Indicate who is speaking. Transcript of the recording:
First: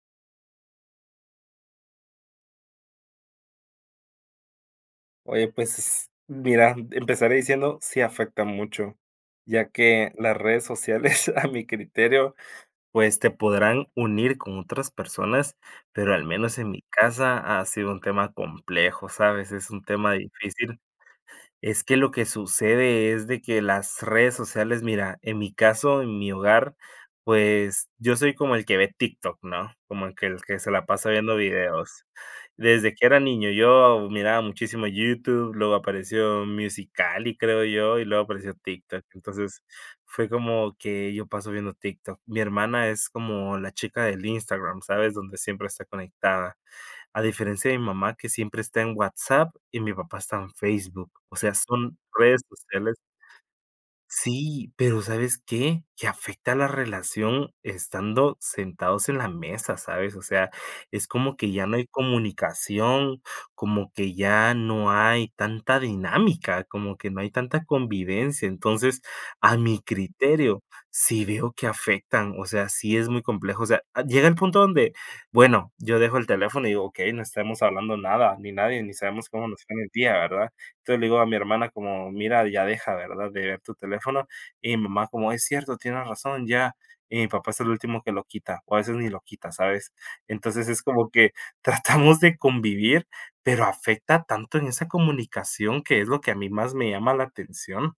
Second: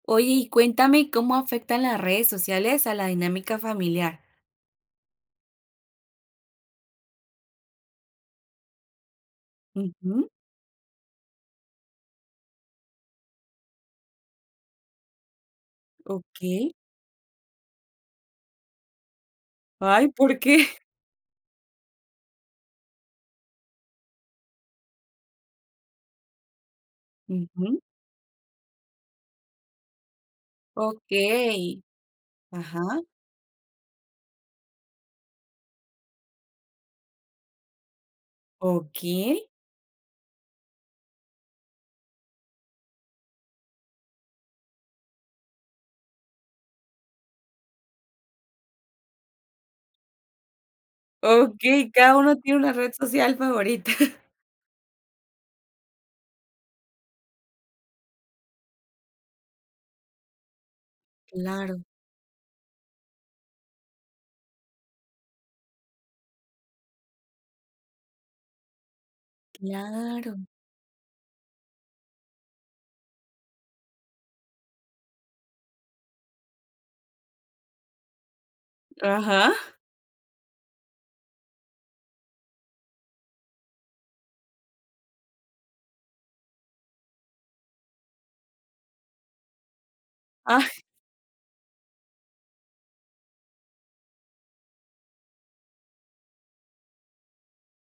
Speaker 1: Oye, y cuéntame cómo afectan las redes sociales a la dinámica familiar.
Speaker 2: Oye, pues mira, empezaré diciendo, sí afecta mucho. Ya que
Speaker 1: Ujú.
Speaker 2: las redes sociales, a mi criterio, pues te podrán unir con otras personas, pero al menos en
Speaker 1: Okey.
Speaker 2: mi casa ha sido un tema complejo, ¿sabes? Es un
Speaker 1: Ay,
Speaker 2: tema
Speaker 1: ¿por qué?
Speaker 2: difícil. Es que lo que sucede es de que las redes sociales, mira, en mi caso, en mi hogar,
Speaker 1: Ujú.
Speaker 2: pues yo soy como el que ve TikTok, ¿no? Como el que el que se la pasa viendo
Speaker 1: Okey.
Speaker 2: videos. Desde
Speaker 1: Ajá.
Speaker 2: que era niño, yo miraba muchísimo YouTube, luego apareció Musical.ly, creo yo, y luego apareció TikTok.
Speaker 1: Okey.
Speaker 2: Entonces, fue como que yo paso viendo TikTok. Mi hermana es como la chica del Instagram, ¿sabes? Donde siempre está conectada. A diferencia de mi mamá, que siempre está en WhatsApp y mi papá está en Facebook, o sea,
Speaker 1: Okey,
Speaker 2: son
Speaker 1: cada uno
Speaker 2: redes
Speaker 1: tiene una red
Speaker 2: sociales
Speaker 1: social favorita.
Speaker 2: Sí, pero, ¿sabes qué?, que afecta la relación estando sentados en la mesa, ¿sabes?, o sea, es como que ya no
Speaker 1: Claro.
Speaker 2: hay comunicación, como que ya no hay tanta dinámica, como que no hay tanta convivencia. Entonces, a mi
Speaker 1: Claro.
Speaker 2: criterio, sí veo que afectan. O sea, sí es muy complejo, o sea, ad llega el punto donde, bueno, yo dejo el teléfono y digo, okey, no estamos hablando nada, ni nadie ni sabemos cómo
Speaker 1: Ajá.
Speaker 2: nos fue en el día, ¿verdad? Entonces le digo a mi hermana como: "Mira, ya deja, ¿verdad?, de ver tu teléfono". Y mi mamá como: "Es cierto, tiene razón, ya". Y mi papá es el último que lo quita o a veces ni lo quita, ¿sabes? Entonces es
Speaker 1: ¡Ay!
Speaker 2: como que tratamos de convivir, pero afecta tanto en esa comunicación que es lo que a mí más me llama la atención.